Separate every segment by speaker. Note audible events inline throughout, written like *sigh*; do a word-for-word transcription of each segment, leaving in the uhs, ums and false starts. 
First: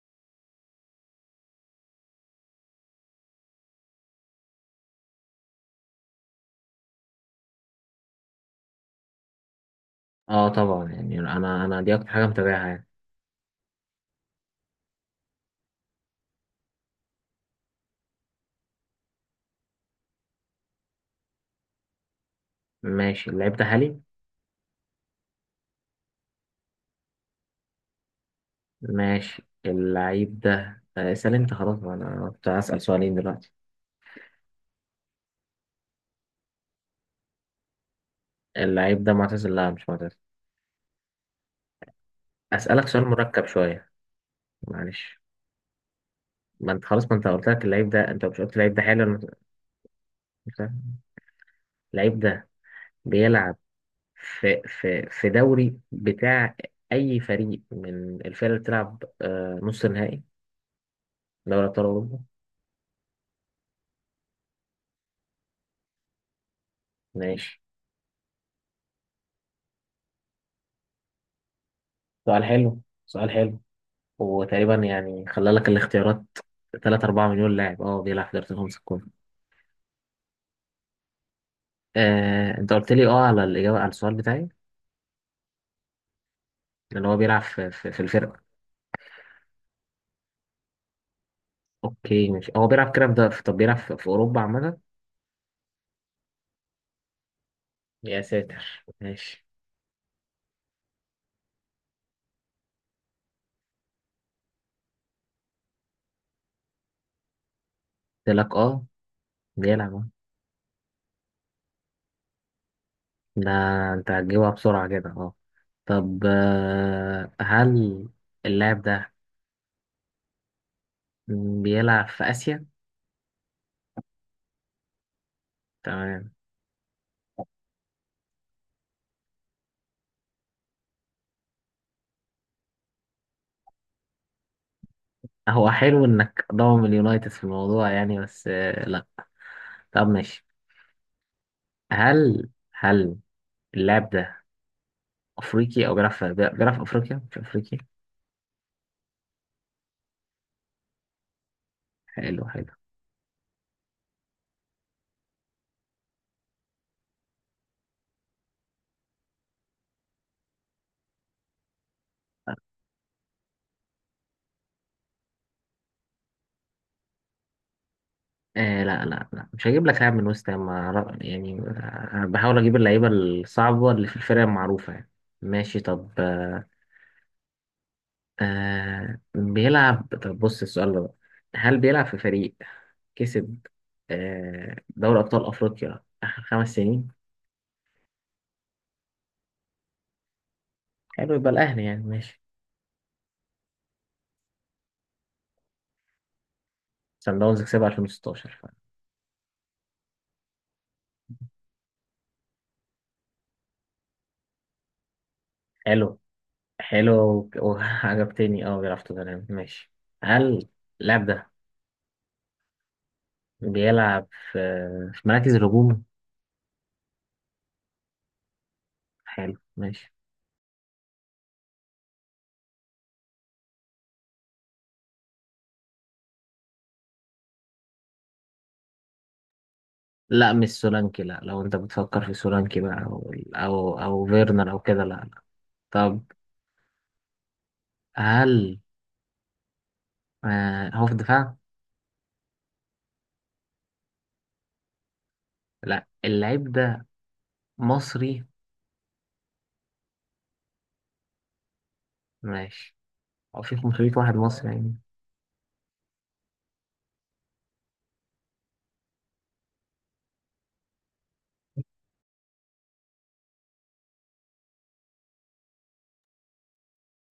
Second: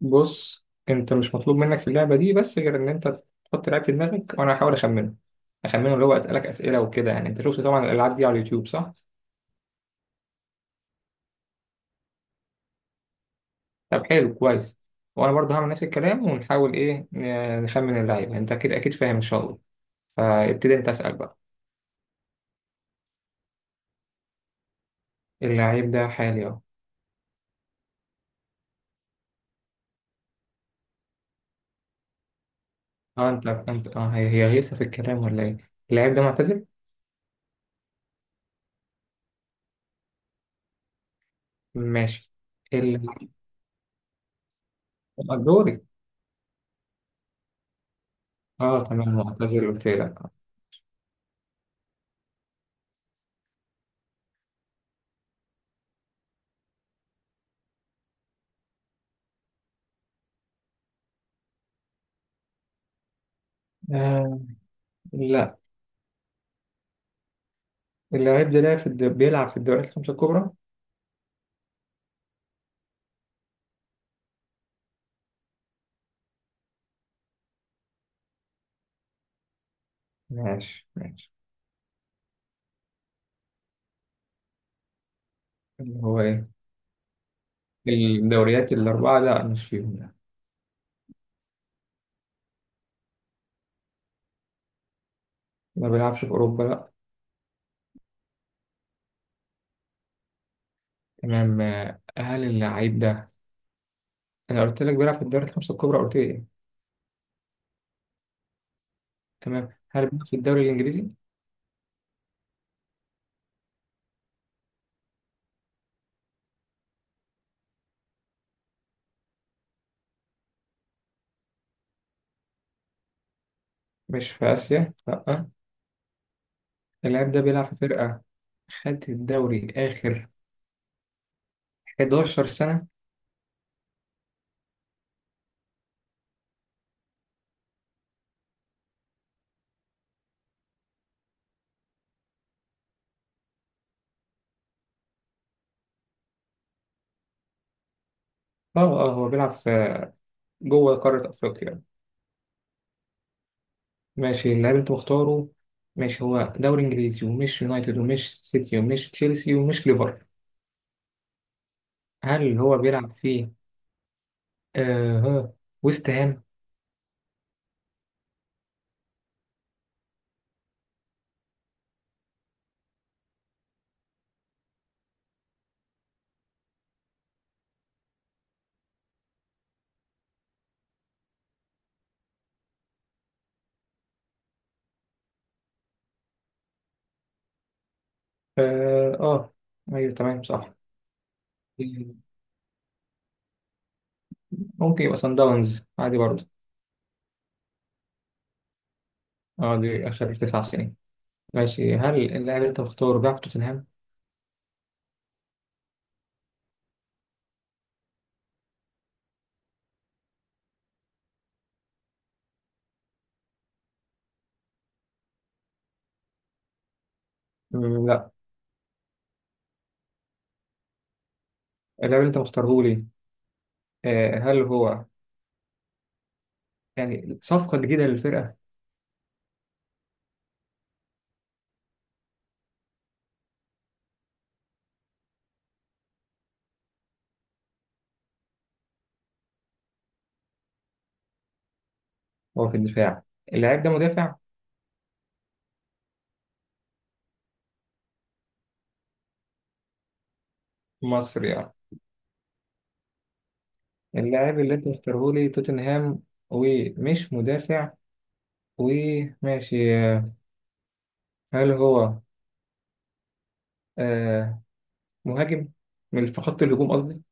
Speaker 1: بص، انت مش مطلوب منك في اللعبه دي، بس غير ان انت تحط لعيب في دماغك وانا هحاول اخمنه، اخمنه اللي هو اسالك اسئله وكده. يعني انت شفت طبعا الالعاب دي على اليوتيوب، صح؟
Speaker 2: اه طبعا، يعني انا انا دي اكتر حاجه متابعها يعني.
Speaker 1: طب حلو، كويس. وانا برضه هعمل نفس الكلام ونحاول ايه، ن- نخمن اللعيب. انت اكيد اكيد فاهم ان شاء الله. فابتدي انت اسال بقى.
Speaker 2: ماشي، اللعيب ده حالي.
Speaker 1: اللعيب ده حالي اهو.
Speaker 2: ماشي، اللعيب ده آه، اسال انت خلاص، ما انا كنت هسال سؤالين
Speaker 1: اه انت
Speaker 2: دلوقتي.
Speaker 1: انت اه هي هي غيسه في الكلام ولا ايه؟ اللعيب ده معتزل؟
Speaker 2: اللعيب ده معتزل؟ لا، مش معتزل.
Speaker 1: ماشي.
Speaker 2: اسالك سؤال
Speaker 1: اللعيب
Speaker 2: مركب شويه، معلش.
Speaker 1: ده دوري.
Speaker 2: ما انت خلاص، ما انت قلت لك اللعيب ده، انت مش قلت اللعيب ده
Speaker 1: اه
Speaker 2: حالي
Speaker 1: تمام،
Speaker 2: ولا مت-
Speaker 1: معتزل قلت لك.
Speaker 2: مت- اللعيب ده بيلعب في في في دوري بتاع اي فريق من الفرق اللي بتلعب آه، نص نهائي دوري ابطال اوروبا؟
Speaker 1: آه، لا.
Speaker 2: ماشي.
Speaker 1: اللعيب ده لعب في الد- بيلعب في الدوريات الخمسه الكبرى.
Speaker 2: سؤال حلو، سؤال حلو. وتقريبا يعني خلى لك الاختيارات تلاتة اربعة مليون لاعب اه بيلعب في دوري الخمسة الكبرى.
Speaker 1: ماشي، ماشي.
Speaker 2: آه، انت قلت لي اه على الاجابه على السؤال بتاعي،
Speaker 1: اللي هو ايه؟
Speaker 2: اللي هو بيلعب في, في, في الفرقه.
Speaker 1: الدوريات الأربعة؟ لا، مش فيهم، لا.
Speaker 2: اوكي ماشي، هو بيلعب كده في ده. طب بيلعب في, في اوروبا عامه؟
Speaker 1: ما بيلعبش في أوروبا، لا.
Speaker 2: يا ساتر، ماشي.
Speaker 1: تمام. آه، هل اللعيب ده؟ أنا قلت لك بيلعب في الدوري الخمسة الكبرى، قلت لي إيه؟
Speaker 2: قلت لك اه
Speaker 1: تمام.
Speaker 2: بيلعب
Speaker 1: هل
Speaker 2: اه.
Speaker 1: بيلعب في الدوري الإنجليزي؟
Speaker 2: ده انت هتجيبها بسرعه كده، اه. طب آه، هل اللاعب ده بيلعب في اسيا؟
Speaker 1: مش في آسيا، لا.
Speaker 2: تمام.
Speaker 1: اللاعب ده بيلعب في فرقة خدت الدوري آخر أحد عشر سنة.
Speaker 2: هو حلو انك ضامن اليونايتد في الموضوع يعني، بس آه لا. طب ماشي. هل هل اللاعب ده افريقي او بيلعب في، بيلعب في افريقيا مش افريقي؟
Speaker 1: اه اه هو بيلعب في جوه قارة أفريقيا.
Speaker 2: حلو حلو.
Speaker 1: ماشي. اللاعب أنت مختاره. ماشي، هو دوري إنجليزي ومش يونايتد ومش سيتي ومش تشيلسي ومش ليفر. هل هو بيلعب في آه ويست هام؟
Speaker 2: آه لا لا لا، مش هجيب لك لاعب من وست هام، أنا- يعني أنا بحاول اجيب اللعيبه الصعبه اللي في الفرق المعروفه يعني. ماشي طب آه، آه، بيلعب. طب بص السؤال ده بقى. هل بيلعب في فريق كسب آه دوري ابطال افريقيا اخر خمس سنين؟
Speaker 1: اه آه، ايوه، تمام، صح.
Speaker 2: حلو، يبقى الاهلي يعني، ماشي.
Speaker 1: ممكن يبقى سان داونز عادي برضه.
Speaker 2: سان داونز كسبها الفين وستاشر.
Speaker 1: اه دي اخر تسع سنين. ماشي، هل اللاعب اللي انت مختاره بيلعب في توتنهام؟
Speaker 2: حلو حلو، وك- وعجبتني اه، بيلعب في توتنهام، ماشي. هل اللاعب ده بيلعب في في مراكز الهجوم؟
Speaker 1: مم، لا.
Speaker 2: حلو ماشي.
Speaker 1: اللاعب اللي انت مختاره لي، آه هل هو يعني صفقة جديدة للفرقة؟
Speaker 2: لا مش سولانكي، لا لو انت بتفكر في سولانكي بقى او او, أو فيرنر او كده، لا لا. طب هل آه هو في الدفاع؟
Speaker 1: هو في الدفاع؟ اللاعب ده مدافع
Speaker 2: لا، اللعيب ده مصري.
Speaker 1: مصري؟ اه
Speaker 2: ماشي. هو في خمسمية واحد
Speaker 1: اللاعب
Speaker 2: مصري
Speaker 1: اللي انت
Speaker 2: يعني.
Speaker 1: مختاره لي توتنهام ومش مدافع وماشي. آه، هل هو آه مهاجم؟ من في خط الهجوم قصدي.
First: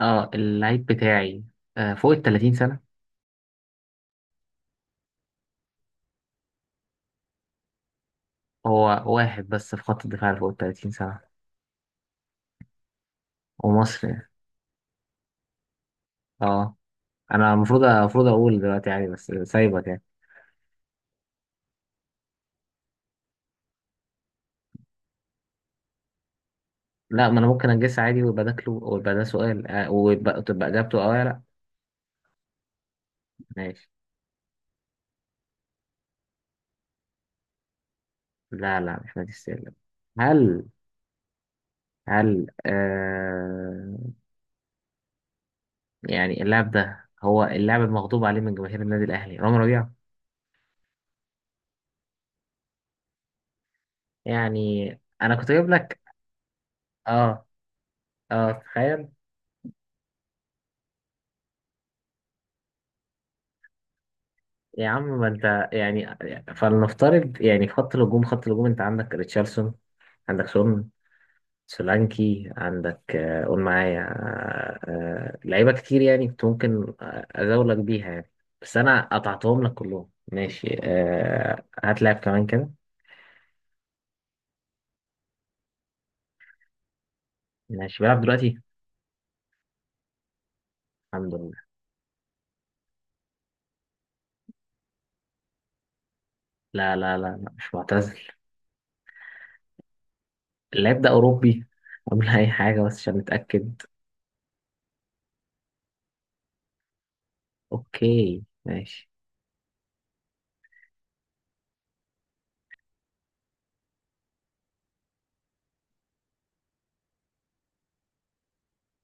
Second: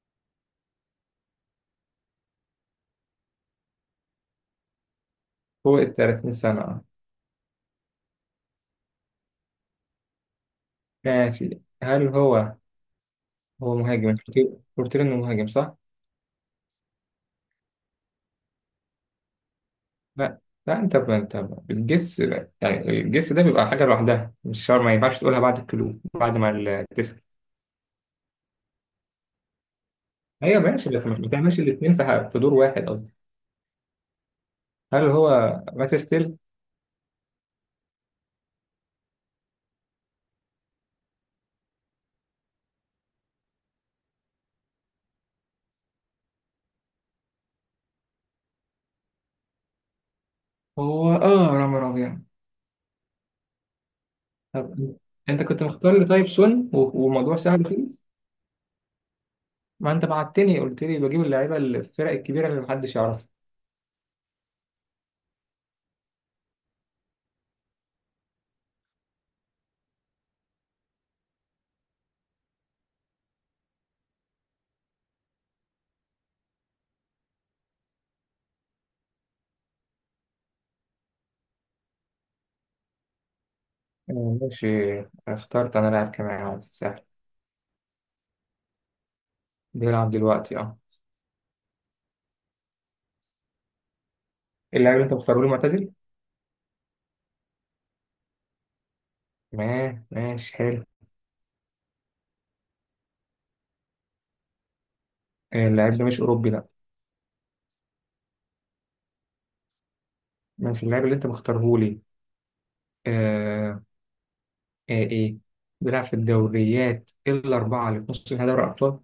Speaker 2: اه اللعيب بتاعي آه فوق ال تلاتين سنة.
Speaker 1: فوق ال تلاتين سنة.
Speaker 2: هو واحد بس في خط الدفاع اللي فوق ال تلاتين سنة
Speaker 1: ماشي، هل هو هو مهاجم،
Speaker 2: ومصري،
Speaker 1: أنت قلت قلت لي إنه مهاجم صح؟
Speaker 2: اه. انا المفروض المفروض اقول دلوقتي عادي، بس سايبك يعني.
Speaker 1: لا، لا. أنت ب- أنت ب- الجس يعني، الجس ده بيبقى حاجة لوحدها، مش شرط، ما ينفعش تقولها بعد الكلو، بعد ما ال- تسأل.
Speaker 2: لا ما انا ممكن اجس عادي ويبقى ده كلو، ويبقى ده سؤال آه، ويبقى
Speaker 1: أيوة،
Speaker 2: تبقى
Speaker 1: ماشي،
Speaker 2: اجابته
Speaker 1: بس ما
Speaker 2: اه يا لا.
Speaker 1: بتعملش الاتنين في ح- في دور واحد قصدي.
Speaker 2: ماشي.
Speaker 1: هل هو مات ستيل؟
Speaker 2: لا لا، مش مادي السير. هل هل آه، يعني اللاعب ده هو اللاعب المغضوب عليه من جماهير النادي الاهلي، رامي ربيعه
Speaker 1: هو آه رامي ربيع. طب
Speaker 2: يعني. انا
Speaker 1: أنت
Speaker 2: كنت
Speaker 1: كنت
Speaker 2: جايب
Speaker 1: مختار
Speaker 2: لك،
Speaker 1: لي طيب سون و- وموضوع
Speaker 2: اه
Speaker 1: سهل خالص.
Speaker 2: اه، تخيل.
Speaker 1: ما أنت بعتني قلت لي بجيب اللعيبة اللي في الفرق الكبيرة اللي محدش يعرفها.
Speaker 2: يا عم ما انت يعني، فلنفترض يعني، في خط الهجوم، خط الهجوم انت عندك ريتشارلسون، عندك سون، سولانكي، عندك آه، قول معايا، آه، آه، لعيبة كتير يعني كنت ممكن آه، أزاولك بيها يعني، بس أنا قطعتهم لك كلهم. ماشي آه، هات لاعب كمان كده.
Speaker 1: آه، ماشي. اخترت أنا لاعب كمان، عادي، سهل.
Speaker 2: ماشي، بيلعب دلوقتي،
Speaker 1: بيلعب دلوقتي؟ اه
Speaker 2: الحمد لله.
Speaker 1: اللاعب اللي انت مختاره لي معتزل؟
Speaker 2: لا لا لا لا، مش معتزل.
Speaker 1: ما ماشي، حلو.
Speaker 2: اللاعب ده أوروبي؟ قبل أي حاجة، بس عشان نتأكد.
Speaker 1: آه، اللاعب ده مش أوروبي، لا.
Speaker 2: أوكي ماشي.
Speaker 1: ماشي، اللاعب اللي انت مختاره لي آه آه إيه؟ بيلعب في الدوريات الأربعة اللي في نص نهائي دوري الأبطال؟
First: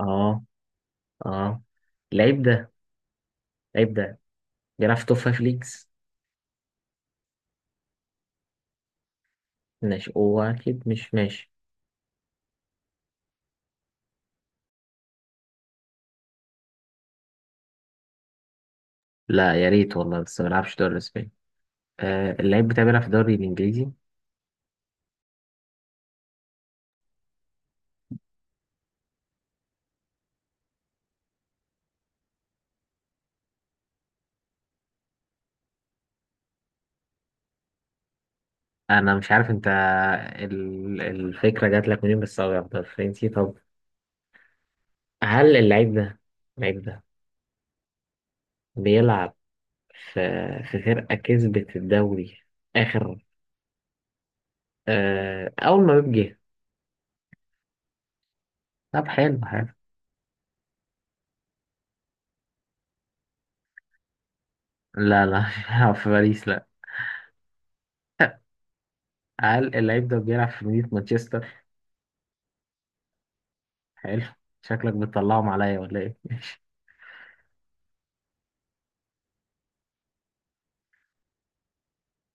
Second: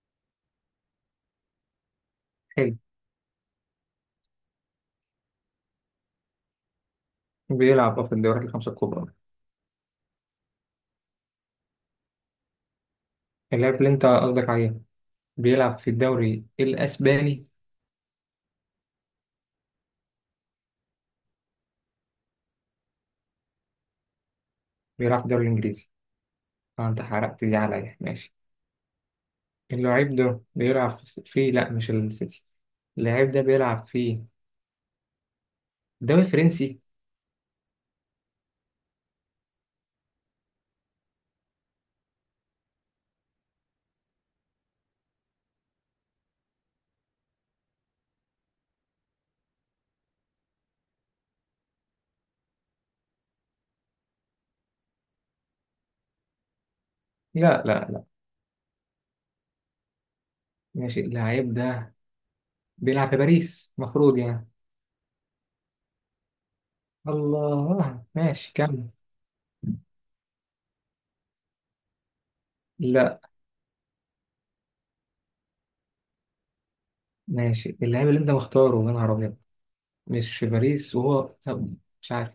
Speaker 2: أه أه، اللعيب ده،
Speaker 1: حلو.
Speaker 2: اللعيب ده بيلعب في توب فايف ليجز.
Speaker 1: بيلعب اه في الدوريات الخمسة الكبرى.
Speaker 2: ماشي، هو أكيد مش ماشي.
Speaker 1: اللاعب اللي انت قصدك عليه بيلعب في الدوري الأسباني؟
Speaker 2: لا يا ريت والله، بس ما بيلعبش دوري الإسباني. آه، اللعيب بتاعي بيلعب في الدوري الإنجليزي.
Speaker 1: بيلعب في الدوري الإنجليزي. اه انت حرقت دي عليا. ماشي. اللاعب ده بيلعب في الس- في، لا، مش السيتي. اللاعب ده بيلعب في الدوري الفرنسي؟
Speaker 2: انا مش عارف انت ال- الفكره جات لك منين، بس ابيض فرنسي. طب هل اللعيب ده، اللعيب ده بيلعب في في فرقه كسبت الدوري اخر آه اول ما بيجي؟
Speaker 1: لا، لا، لا.
Speaker 2: طب حلو حلو.
Speaker 1: ماشي. اللاعب ده بيلعب في باريس المفروض يعني.
Speaker 2: لا لا، *laughs* مش بيلعب في باريس، لا.
Speaker 1: الله، ماشي، كمل.
Speaker 2: هل اللعيب ده بيلعب في مدينه مانشستر؟
Speaker 1: لا.
Speaker 2: حلو. شكلك بتطلعهم عليا ولا ايه؟
Speaker 1: ماشي، اللاعب اللي انت مختاره، يا نهار ابيض، مش في باريس وهو. طب مش عارف.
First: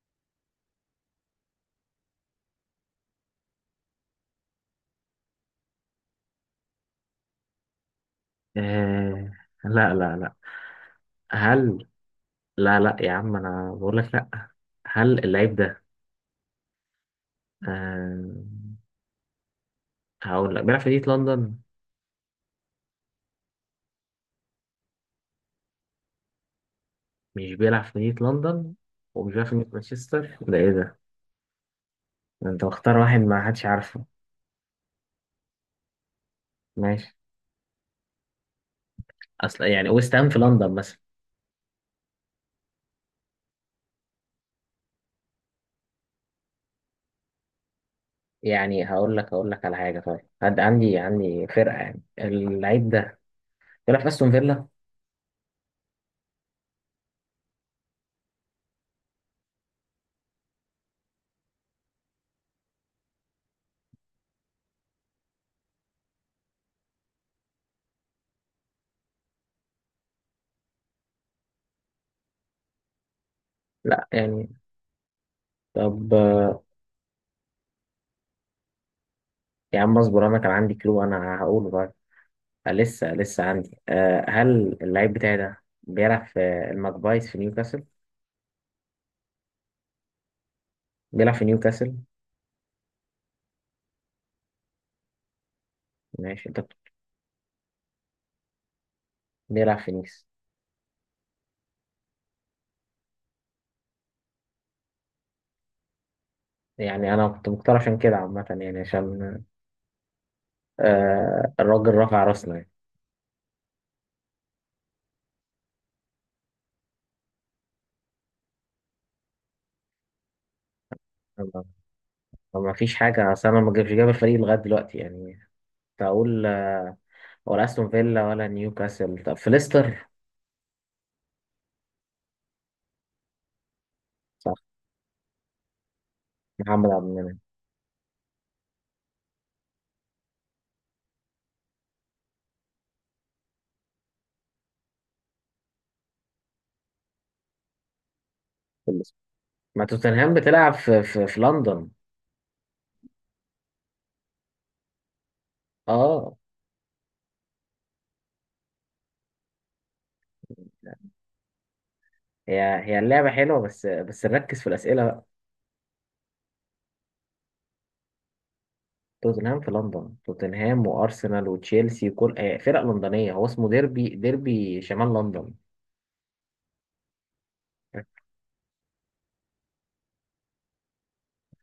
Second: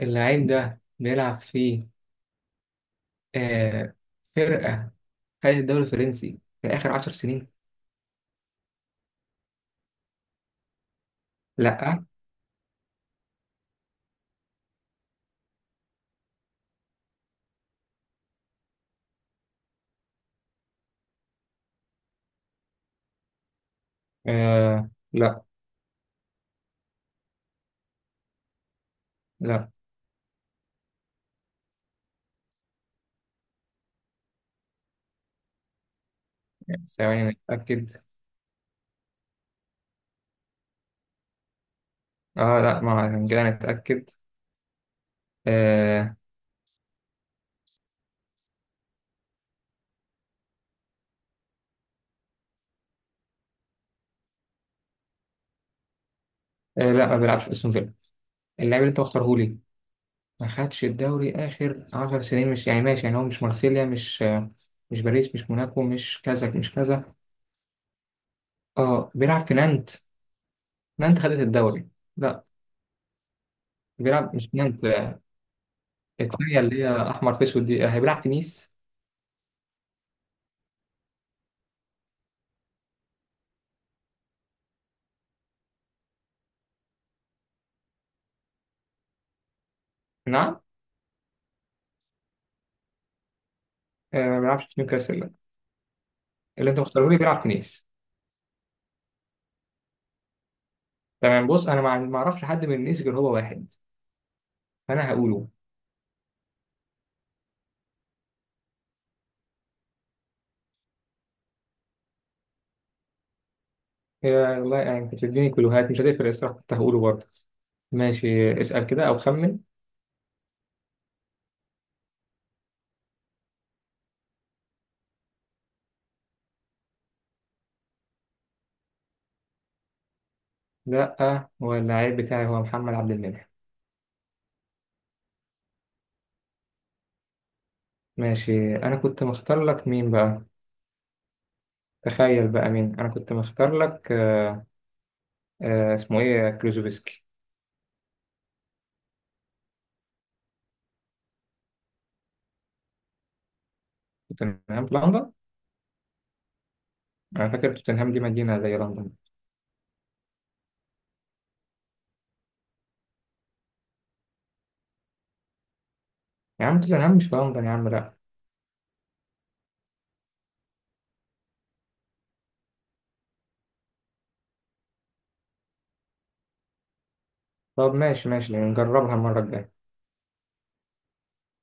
Speaker 1: اللاعب ده بيلعب في آه فرقة خدت الدوري الفرنسي في آخر عشر سنين؟
Speaker 2: آه لا لا لا، هل،
Speaker 1: لا.
Speaker 2: لا لا، يا عم انا بقول لك لا. هل اللعيب ده آه، هقول لك بيلعب في مدينه لندن؟
Speaker 1: آه، لا
Speaker 2: مش بيلعب في مدينة لندن، ومش بيلعب في
Speaker 1: لا.
Speaker 2: مدينة مانشستر، ده ايه ده؟ ده انت مختار واحد ما حدش عارفه. ماشي،
Speaker 1: ثواني، نتأكد.
Speaker 2: اصل يعني ويست هام في لندن مثلا.
Speaker 1: اه لا ما كده نتأكد. آه
Speaker 2: يعني هقول لك هقول لك على حاجة طيب، عند- عندي، عندي فرقة يعني. اللعيب ده بيلعب في استون فيلا؟
Speaker 1: آه لا، ما بيلعبش في اسم فيلا. اللاعب اللي انت مختاره لي ما خدش الدوري آخر عشر سنين مش يعني. ماشي يعني. هو مش مارسيليا، مش مش باريس، مش موناكو، مش كذا مش كذا. اه بيلعب في نانت؟ نانت خدت الدوري؟ لا.
Speaker 2: لا
Speaker 1: بيلعب مش
Speaker 2: يعني،
Speaker 1: في نانت.
Speaker 2: طب
Speaker 1: الثانية
Speaker 2: آه،
Speaker 1: اللي هي أحمر في أسود دي، آه، هيبيلعب في نيس؟
Speaker 2: يا عم اصبر، انا كان عندي كلو انا هقوله بقى. آه، لسه لسه عندي. أه هل اللعيب بتاعي ده بيلعب في الماكبايز في نيوكاسل؟
Speaker 1: نعم.
Speaker 2: بيلعب في نيوكاسل؟
Speaker 1: آه، ما بيلعبش في نيوكاسل، لا.
Speaker 2: ماشي، انت
Speaker 1: اللي أنت
Speaker 2: بت-
Speaker 1: مختاره لي بيلعب في نيس.
Speaker 2: بيلعب في نيس.
Speaker 1: تمام. بص أنا ما ما أعرفش حد من نيس غير هو واحد، أنا هقوله.
Speaker 2: يعني انا كنت مختار عشان كده عامة، يعني عشان آه الراجل رفع راسنا يعني.
Speaker 1: يا والله، يعني كنت بتديني كلوهات مش هتفرق الصراحة، كنت هقوله برضه. ماشي، اسأل كده أو خمن.
Speaker 2: ما ما فيش حاجة، أصل أنا ما جابش جاب الفريق لغاية دلوقتي يعني. كنت أقول آه، ولا أستون فيلا ولا نيوكاسل، طب في ليستر؟
Speaker 1: لا، هو اللاعب بتاعي هو محمد عبد المنعم.
Speaker 2: صح، محمد عبد المنعم،
Speaker 1: ماشي، أنا كنت مختار لك مين بقى؟ تخيل بقى مين؟ أنا كنت مختار لك آه آه اسمه إيه، كلوزوفسكي.
Speaker 2: في ليستر. ما توتنهام بتلعب في, في, في لندن.
Speaker 1: توتنهام في لندن؟
Speaker 2: أه،
Speaker 1: أنا فاكر توتنهام دي مدينة زي لندن.
Speaker 2: هي هي اللعبة حلوة، بس بس نركز في الأسئلة بقى.
Speaker 1: يا عم توتنهام مش في لندن يا عم، لأ.
Speaker 2: توتنهام في لندن، توتنهام وأرسنال وتشيلسي وكل آه، فرق لندنية، هو اسمه ديربي، ديربي شمال لندن.
Speaker 1: طب ماشي، ماشي، نجربها المرة الجاية.